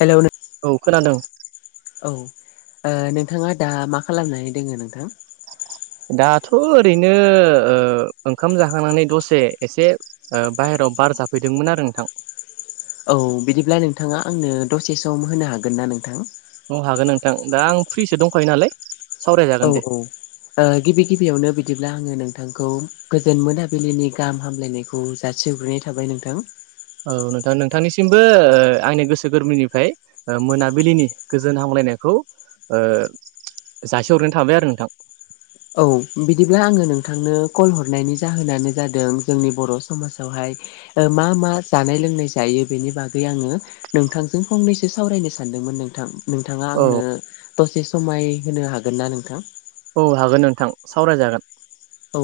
Hello नों औ खोनादों औ नोंथाङा दा मा खालामनानै दोङ नोंथां दाथ' ओरैनो ओंखाम जाखांनानै दसे एसे बाहहेरायाव बार जाफैदोंमोन आरो नोंथां औ बिदिब्ला नोंथाङा आंनो दसे सम होनो हागोन ना नोंथां औ हागोन नोंथां दा आं फ्रिसो दंखायो नालाय औ सावरायजागोन दे औ गिबि गिबियावनो बिदिब्ला आङो नोंथांखौ गोजोन मोनाबिलिनि गाहाम हामलायनायखौ जासिग्रैोननाय थाबाय नोंथां औ नोंथां नोंथांनिसिमबो आंनि गोसो गोरबोनिफ्राय मोनाबिलिनि गोजोन हामलायनायखौ जासिहरनाय थाबाय आरो नोंथां औ बिदिब्ला आङो नोंथांनो कल हरनायनि जाहोनानो जादों जोंनि बर' समाजावहाय मा मा जानाय लोंनाय जायो बेनि बागै आङो नोंथांजों फंनैसो सावरायनो सानदोंमोन नोंथां नोंथाङा औ आंनो दसे समाय होनो हागोन ना नोंथां औ हागोन नोंथां सावरायजागोन औ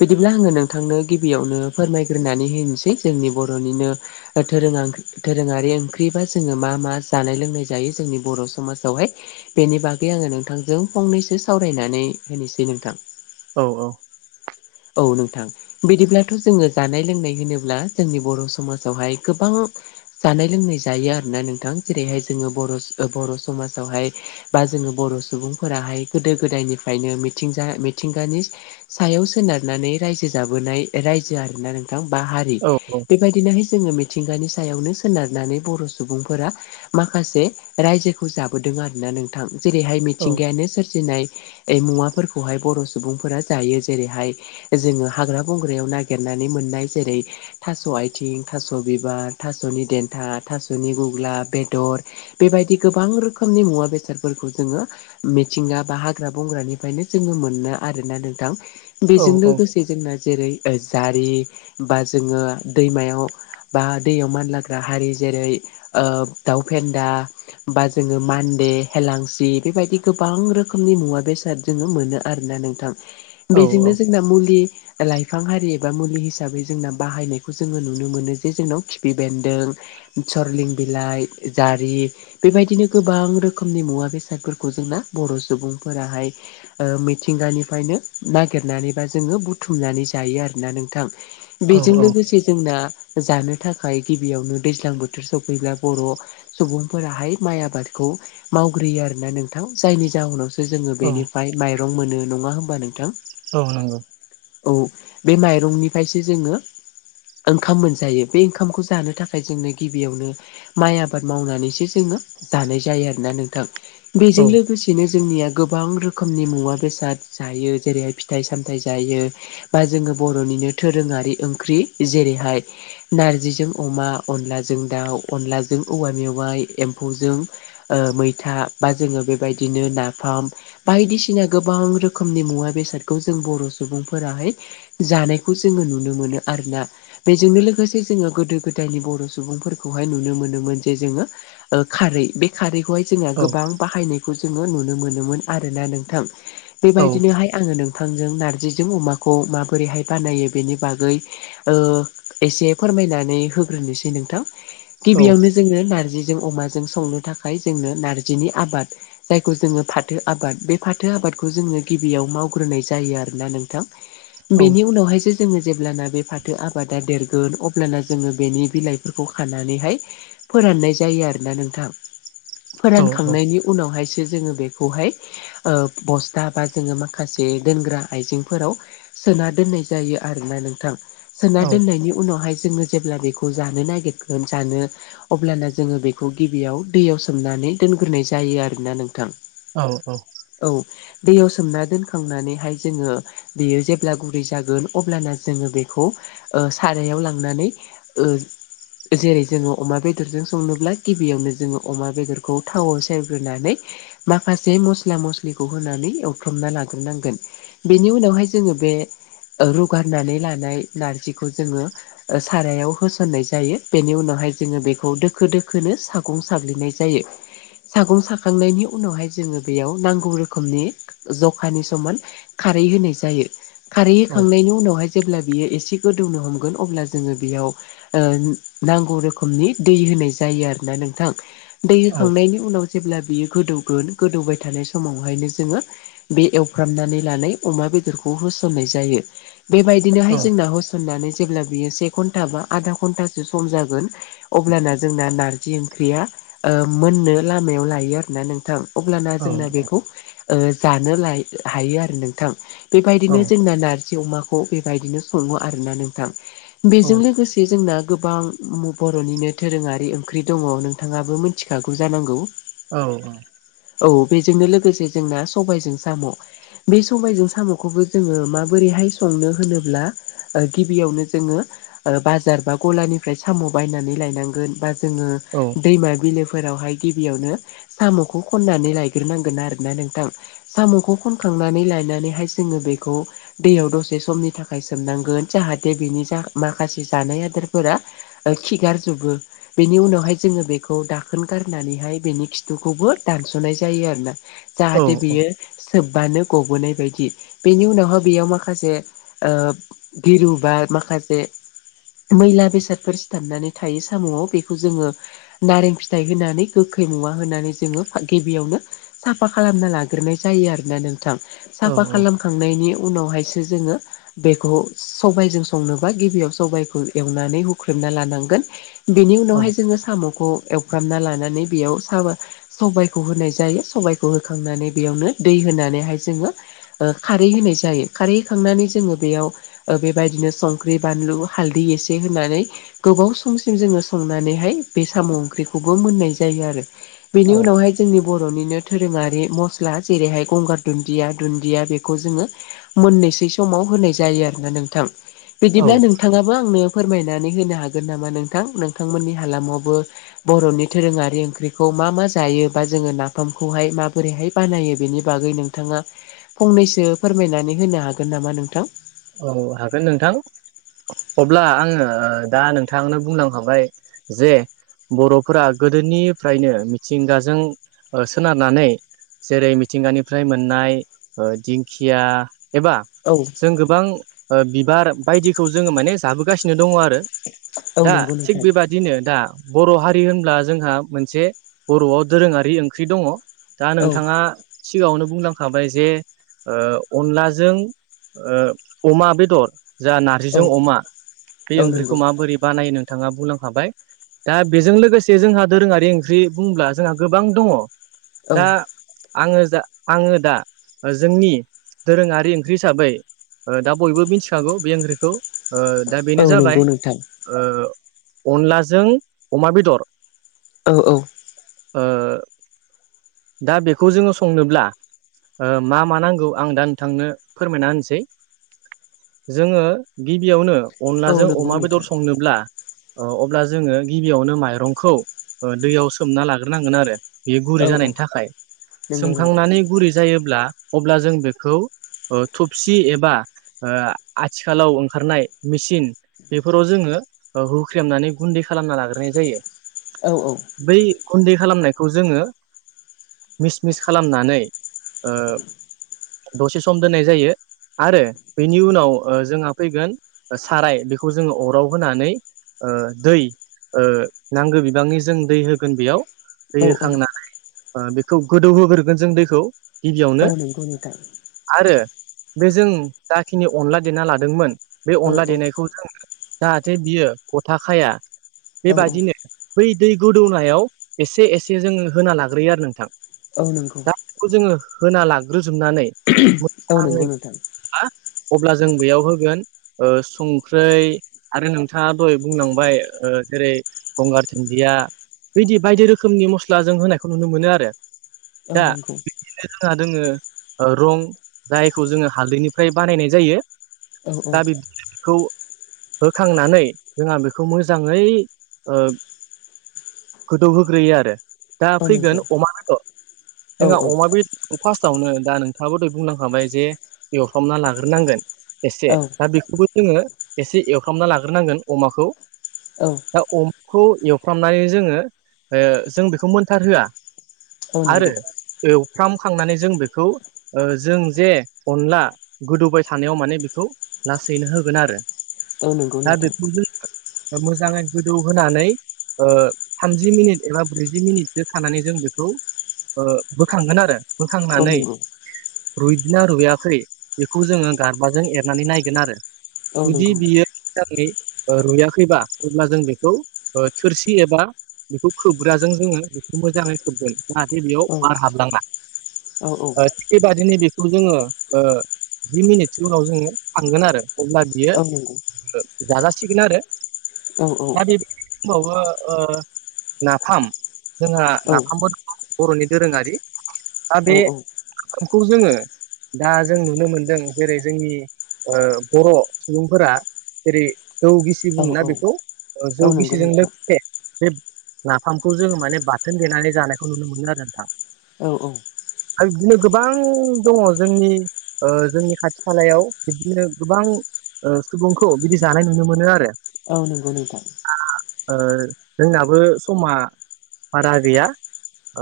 बिदिब्ला आङो नोंथांनो गिबियावनो फोरमायग्रोनानै होनोसै जोंनि बर'निनो दा दोरोङारि ओंख्रिबा जोङो मा मा जानाय लोंनाय जायो जोंनि बर' समाजावहाय बेनि बागै आङो नोंथांजों फंनैसो सावरायनानै होनोसै नोंथां औ औ औ नोंथां बिदिब्लाथ' जोङो जानाय लोंनाय होनोब्ला जोंनि बर' समाजावहाय गोबां जानाय लोंनाय जायो आरोना नोंथां जेरैहाय जोङो बर' बर' समाजावहाय बा जोङो बर' सुबुंफोराहाय गोदो गोदायनिफ्रायनो मिथिंजा मिथिंगानि सायाव सोनारनानै रायजो जाबोनाय रायजो आरोना नोंथां बा हारि औ बेबायदि दिनैहाय जोङो मिथिंगानि सायावनो सोनारनानै बर' सुबुंफोरा माखासे रायजोखौ जाबोदों आरोना नोंथां जेरैहाय औ मिथिंगायानो सोरजिनाय ओइ मुवाफोरखौहाय बर' सुबुंफोरा जायो जेरैहाय जोङो हाग्रा बंग्रायाव नागिरनानै मोननाय जेरै थास' आथिं थास' बिबार थास'नि देन्था थास'नि गुग्ला बेदर बेबायदि गोबां रोखोमनि मुवा बेसादफोरखौ जोङो मिथिंगा बा हाग्रा बंग्रानिफ्रायनो जोङो मोनो आरोना नोंथां बेजों औ लोगोसे जोनना जेरै जारि बा जोङो दैमायाव बा दैयाव मानलाग्रा हारि जेरै ओ दाउ फेन्दा बा जोङो मान्दे हेलांसि बेबायदि गोबां रोखोमनि मुवा बेसाद नुनो मोनो आरोना नोंथां औ बेजोंनो जोंना मुलि लाइफां हारि एबा मुलि हिसाबै जोंना बाहायनायखौ जोङो नुनो मोनो जे जोंनाव खिफि बेन्दों सरलिं बिलाइ जारि बेबायदिनो गोबां रोखोमनि मुवा बेसादफोरखौ जोंना बर' सुबुंफोराहाय मिथिंगानिफ्रायनो नागि नागिनानैबा जोङो बुथुमनानै जायो आरोना नोंथां बेजों औ लोगोसे जोंना जानो थाखाय गिबियावनो दैज्लां बोथोर सफैब्ला बर' सुबुंफोराहाय माइ आबादखौ मावग्रोयो आरोना नोंथां जायनि जाहोनाव जोङो औ बेनिफ्राय माइरं मोनो नङा होमबा नोंथां औ नंगौ औ बे माइरंनिफ्रायसो जोङो ओंखाम मोनजायो बे ओंखामखौ जानो थाखाय जोंनो गिबियावनो माइ आबाद मावनानैसो जोङो जानाय जायो आरोना नोंथां औ बेजों लोगोसेनो जोंनिया गोबां रोखोमनि मुवा बेसाद जायो जेरैहाय फिथाइ सामथायाइ जायो बा जोङो बर'निनो दोरोङारि ओंख्रि जेरैहाय नार्जिजों अमा अनलाजों दाउ अनलाजों औवा मेवाइ एम्फौजों मैथा बा जोङो बेबायदिनो नाफाम बायदिसिना गोबां रोखोमनि मुवा बेसादखौ जों बर' सुबुंफोराहाय जानायखौ जोङो नुनो मोनो आरोना बेजोंनो लोगोसे जोङो गोदो गोदायनि बर' सुबुंफोरखौहाय नुनो मोनोमोन जे जोङो खारै बे खारैखौहाय जोंहा औ गोबां बाहायनायखौ जोङो नुनो मोनोमोन आरोना नोंथां औ बेबायदिनोहाय आङो नोंथांजों नार्जिजों अमाखौ माबोरैहाय बानायो बेनि बागै एसे फोरमायनानै होग्रोनोसै नोंथां गिबियावनो जों जोङो नार्जिजों अमाजों संनो थाखाय जोंनो नार्जिनि आबाद जायखौ जोङो फाथो आबाद बे फाथो आबादखौ जोङो गिबियाव मावो रुग्रोनाय जायो आरोना नोंथां बिनि उनावहायसो जोङो जेब्लाना बे फाथो आबादा देरगोन अब्लाना जोङो बेनि बिलाइफोरखौ खानानैहाय फोराननाय जायो आरोना नोंथां औ फोरानखांनायनि उनावहायसो जोङो बेखौहाय बस्था बा जोङो माखासे माखासे दोनग्रा आइजेंफोराव सोना दोननाय जायो आरोना नोंथां सोना औ दोननायनि उनावहाय जोङो जेब्ला बेखौ जानो नागिरगोन जानो अब्लाना जोङो बेखौ गिबियाव दैयाव सोमनानै दोनग्रोनाय जायो आरोना नोंथां औ औ औ दैयाव सोमना दोन खांनानैहाय जोङो बेयो जेब्ला गुरै जागोन अब्लाना जोङो बेखौ सारायाव लांनानै ओ जेरै जोङो अमा बेदरजों संनोब्ला गिबियावनो जोङो अमा बेदरखौ थावआव सेरग्रोनानै माखासे मस्ला मस्लिखौ होनानै एवथ्रमना लादों नांगोन बेनि उनावहाय जोङो बे रुगारनानै लानाय नारजिखौ जोङो सारायाव होसननाय जायो बेनि उनावहाय जोङो बेखौ दोखो दोखोनो सागं साग्लिनाय जायो सागं साखांनायनि उनावहाय जोङो बेयाव नांगौ रोखोमनि ज खानि समान खारै होनाय जायो खारै होखांनायनि उनावहाय जेब्ला बियो एसे गोदौनो हमगोन अब्ला जोङो बेयाव नांगौ रोखोमनि दै होनाय जायो आरो ना नोंथां दै होखांनायनि उनाव जेब्ला बियो गोदौगोन गोदौबाय थानाय समावहायनो जोङो बे एवफ्रामनानै लानाय अमा बेदरखौ होसननाय जायो बेबायदिनोहाय जोंना ह सुननानै जेब्ला बियो से घन्टा बा आधा घन्टासो सम जागोन अब्लाना जोंना नारजि ओंख्रिया मोननो लामायाव लायो आरोना नोंथां अब्लाना जोंना बेखौ जानो लायो हायो आरो नोंथां बेबायदिनो जोंना नारजि अमाखौ बेबायदिनो सङो आरोना नोंथां बेजों लोगोसे जे जोंना गोबां बर'निनो दोरोङारि ओंख्रि दङ नोंथाङाबो मिथिखागौ जानांगौ औ औ औ बेजोंनो लोगोसे जोंना सबायजों साम' बे सबायजों साम'खौबो जोङो माबोरैहाय संनो होनोब्ला ओ गिबियावनो जोङो बाजार बा गलानिफ्राय साम' बायनानै लायनांगोन बा जोङो औ दैमा बिलोफोरावहाय गिबियावनो साम'खौ खननानै लायग्रोनांगोन आरोना नोंथां। साम'खौ खनखांनानै लायनानैहाय जोङो बेखौ दैयाव दसे समनि थाखाय सोमनांगोन जाहाथे बेनि जा माखासे जानाय आदारफोरा खिगारजोबो बेनि उनावहाय जोङो बेखौ दाखोन गारनानैहाय बेनि खिथुखौबो दानस'नाय जायो आरोना औ जाहाथे बियो सोबबानो गबोनाय बायदि बेनि उनावहाय बेयाव माखासे गिरु बा माखासे मैला बेसादफोर सिथाबनानै थायो साम'आव बेखौ जोङो नारें फिथाइ होनानै गोखै मुवा होनानै जोङो गिबियावनो साफा खालामना लाग्रोनाय जायो आोोना नोंथां औ साफा खालाम खांनायनि उनावहायसो जोङो बेखौ सबायजों संनोबा गिबियाव सबखौ एवनानै हुख्रेमना लानांगोन। बेनि उनावहाय जोङो साम'खौ एव हुगामना लानानै बेयाव साबा सबायखौ होनाय जायो सबायाइखौ होखांनानै बेयावनो दै होनानैहाय जोङो खारै होनाय जायो खारै होखांनानै जोङो बेयाव बेबायदिनो संख्रि बानलु हालदै एसे होनानै गोबाव समसिम जोङो संनानैहाय बे साम' ओंख्रिखौबो मोननाय जायो आरो। बेनि औ उनावहाय जोंनि बर'निनो दोरोङारि मस्ला जेरैहाय गंगार दुन्दिया दुन्दिया बेखौ जोङो मोननोसै समाव होनाय जायो आरोना नोंथां औ बिदिब्ला नों नोंथाङाबो आंनो फोरमायनानै होनो हागोन नामा नोंथां नोंथांमोननि हालामावबो बर'नि दोरोङारि ओंख्रिखौ मा मा जायो बा जोङो नाफामखौहाय माबोरैहाय बानायो बेनि बागै नोंथाङा फंनैसो फोरमायनानै होनो हागोन नामा नोंथां? औ हागोन नोंथां। अब्ला आङो दा नोंथांनो बुंलांखाबाय जे बर'फोरा गोदोनिफ्रायनो मिथिंगाजों ओ सोनारनानै जेरै मिथिंगानिफ्राय मोननाय ओ दिंखिया एबा औ जों गोबां बिबार बायदिखौ जोङो माने जाबोगासिनो दङ आरो औ दा नंगौ थिग नोंथां बेबादि बिदिनो दा बर' हारि होनब्ला जोंहा मोनसे बर'आव दोरोङारि ओंख्रि दङ दा औ नोंथाङा सिगाङावनो बुंलांखाबाय जे ओ अनलाजों ओ अमा बेदर जा औ नारजिजों अमा बे औ ओंख्रिखौ नंगौ माबोरै बानाय नो थाङा बुंलांखाबाय। दा बेजों लोगोसे जोंहा दोरोङारि ओंख्रि बुंब्ला जोंहा गोबां दङ औ दा आङो जा आङो दा जोंनि दोरोङारि ओंख्रि हिसाबै ओ दा बयबो मिथिखागौ बे ओंख्रिखौ ओ दा औ बेनो जाबाय नंगौ नोंथां ओ अनलाजों अमा बेदर। औ औ ओ दा बेखौ जोङो संनोब्ला ओ मा मा नांगौ आं दा नोंथांनो फोरमायना होनसै। जोङो गिबियावनो औ अनलाजों नंगौ अमा बेदर नोंथां संनोब्ला ओ अब्ला जोङो गिबियावनो माइरंखौ ओ दैयाव सोमना लाग्रोनांगोन आरो। बेयो औ गुरै औ जानायनि थाखाय नंगौ नंगौ सोमखांनानै गुरै जायोब्ला अब्ला जों बेखौ ओ थबसि एबा ओ आथिखालाव ओंखारनाय मिसिन बेफोराव जोङो ओ होख्रेमनानै गुन्दै खालामना लाग्रोनाय जायो। औ औ। बै गुन्दै खालामनायखौ जोङो मिस मिस खालामनानै ओ दसे सम दोननाय जायो आरो बेनि उनाव ओ जोंहा फैगोन साराय बेखौ जोङो अराव होनानै ओ दै ओ नांगो बिबांनि जों दै होगोन बेयाव दै औ होखांनानै ओ बेखौ गोदौ होग्रोगोन जों दैखौ। गिबियावनो औ नंगौ नोंथां आरो बेजों जाखिनि अनला देना लादोंमोन बे औ अनला औ देनायखौ जों जाहाथे बियो गथा खाया औ बेबादिनो बै दै गोदौनायाव एसे एसे जोङो होना लाग्रोयो आरो नोंथां। औ नंगौ दा बेखौ जोङो होना लाग्रोजोबनानै औ नंगौ मोजाङै नोंथां आ अब्ला जों बेयाव होगोन। ओ संख्रै आरो नोंथाङा दहय बुंलांबाय ओ जेरै गंगार दुन्दिया बिदि बायदि रोखोमनि मस्ला जों होनायखौ नुनो मोनो आरो। ओ दा नोंगौ। [unintelligible] जोंहा दोङो। ओ रं जायखौ जोङो हालदैनिफ्राय बानायनाय जायो। औ औ दा बिबदिनो बेखौ होखांनानै जोंहा बेखौ मोजाङै ओ गोदौ होग्रोयो आरो दा औ फैगोन नंगौ अमा बेदर औ जोंहा अमा बेद औ फासथावनो दा नोंथाङाबो दय बुंलांखाबाय जे एवफ्रामना लाग्रोनांगोन। एसे औ दा बेखौबो जोङो एसे एवफ्रामना लाग्रोनांगोन अमाखौ। औ। दा अमखौ एवफ्रामनाय जोङो ओ जों बेखौ मोनथारहोआ। औ आरो नंगौ एवफ्रामखांनानै जों बेखौ ओ जों जे अनला गोदौबाय थानायाव माने बेखौ लासैनो होगोन आरो। औ नंगौ दा नोंथां बेखौ जोङो ओ मोजाङै गोदौ होनानै ओ थामजि मिनिट एबा ब्रैजि मिनिटसो थानानै जों बेखौ ओ बोखांगोन आरो औ बोखांनानै नंगौ रुयदोना रुयआखै बेखौ जोङो गारबाजों एरनानै नायगोन आरो। औ जुदि नंगौ बियो मोजाङै ओ रुयाखैबा अब्ला जों बेखौ ओ थोरसि एबा बेखौ खोबग्राजों जोङो बेखौ मोजाङै खोबगोन। जाहाथे बेयाव औ बार हाबलाङा। औ ओ थि बेबादिनो बेखौ जोङो ओ जि मिनिटसो उनाव जोङो खांगोन आरो अब्ला बियो औ नंगौ ओ जाजासिगोन आरो औ औ दा बे खमावबो ओ नाफाम जोंहा नाफामबो बर'नि दोरोङारि दा औ बे खौ जोङो दा जों नुनो मोनदों जेरै जोंनि ओ बर' सुबुंफोरा जेरै जौ गिस जि औ बुङोना बेखौ ओ औ नंगौ जौगिसिजों नोंथां लोगसे बे नाफामखौ जोङो माने बाथोन देनानै जानायखौ नुनो मोनो आरो नोंथां। औ औ। आरो बिदिनो गोबां दङ। जोंनि ओ जोंनि खाथि खालायाव बिदिनो गोबां ओ सुबुंखौ बिदि जानाय नुनो मोनो आरो। औ नंगौ नोंथां। दा ओ जोंनाबो समा बारा गैया।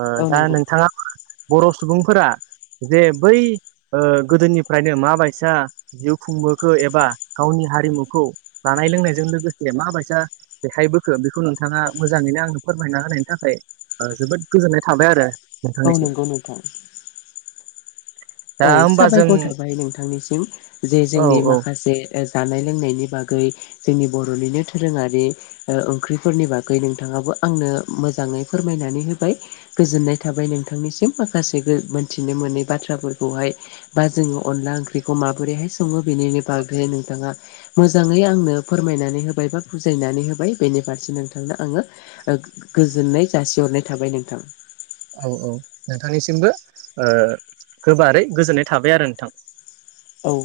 ओ औ दा नंगौ नोंथाङाबो बर' सुबुंफोरा जे बै ओ गोदोनिफ्रायनो माबायसा जिउ खुंबोखो एबा गावनि हारिमुखौ जानाय लोंनायजों लोगोसे माबायसा देखाय बोखो बेखौ नोंथाङा मोजाङैनो आंनो फोरमायना होनायनि थाखाय ओ जोबोद गोजोननाय थाबाय आरो। औ नोंथांनिसिम नंगौ नोंथां। दा औ होमबा जों साबायखर थाबाय नोंथांनिसिम जे औ जोंनि औ माखासे ए जानाय लोंनायनि बागै जोंनि बर'निनो दोरोङारि ओ ओंख्रिफोरनि बागै नोंथाङाबो आंनो मोजाङै फोरमायनानै होबाय। गोजोननाय थाबाय नोंथांनिसिम माखासे गो मोनथिनो मोनै बाथ्राफोर खौहाय बा जोङो अनला ओंख्रिखौ माबोरैहाय सङो बेनिनो बागै नोंथाङा मोजाङै आंनो फोरमायनानै होबाय बा बुजायनानै होबाय बेनि फारसे नोंथांनो आङो। ओ गोजोननाय जासिहरनाय थाबाय नोंथां औ औ नोंथांनिसिमबो ओ गोबारै गोजोननाय थाबाय आरो नोंथां। औ।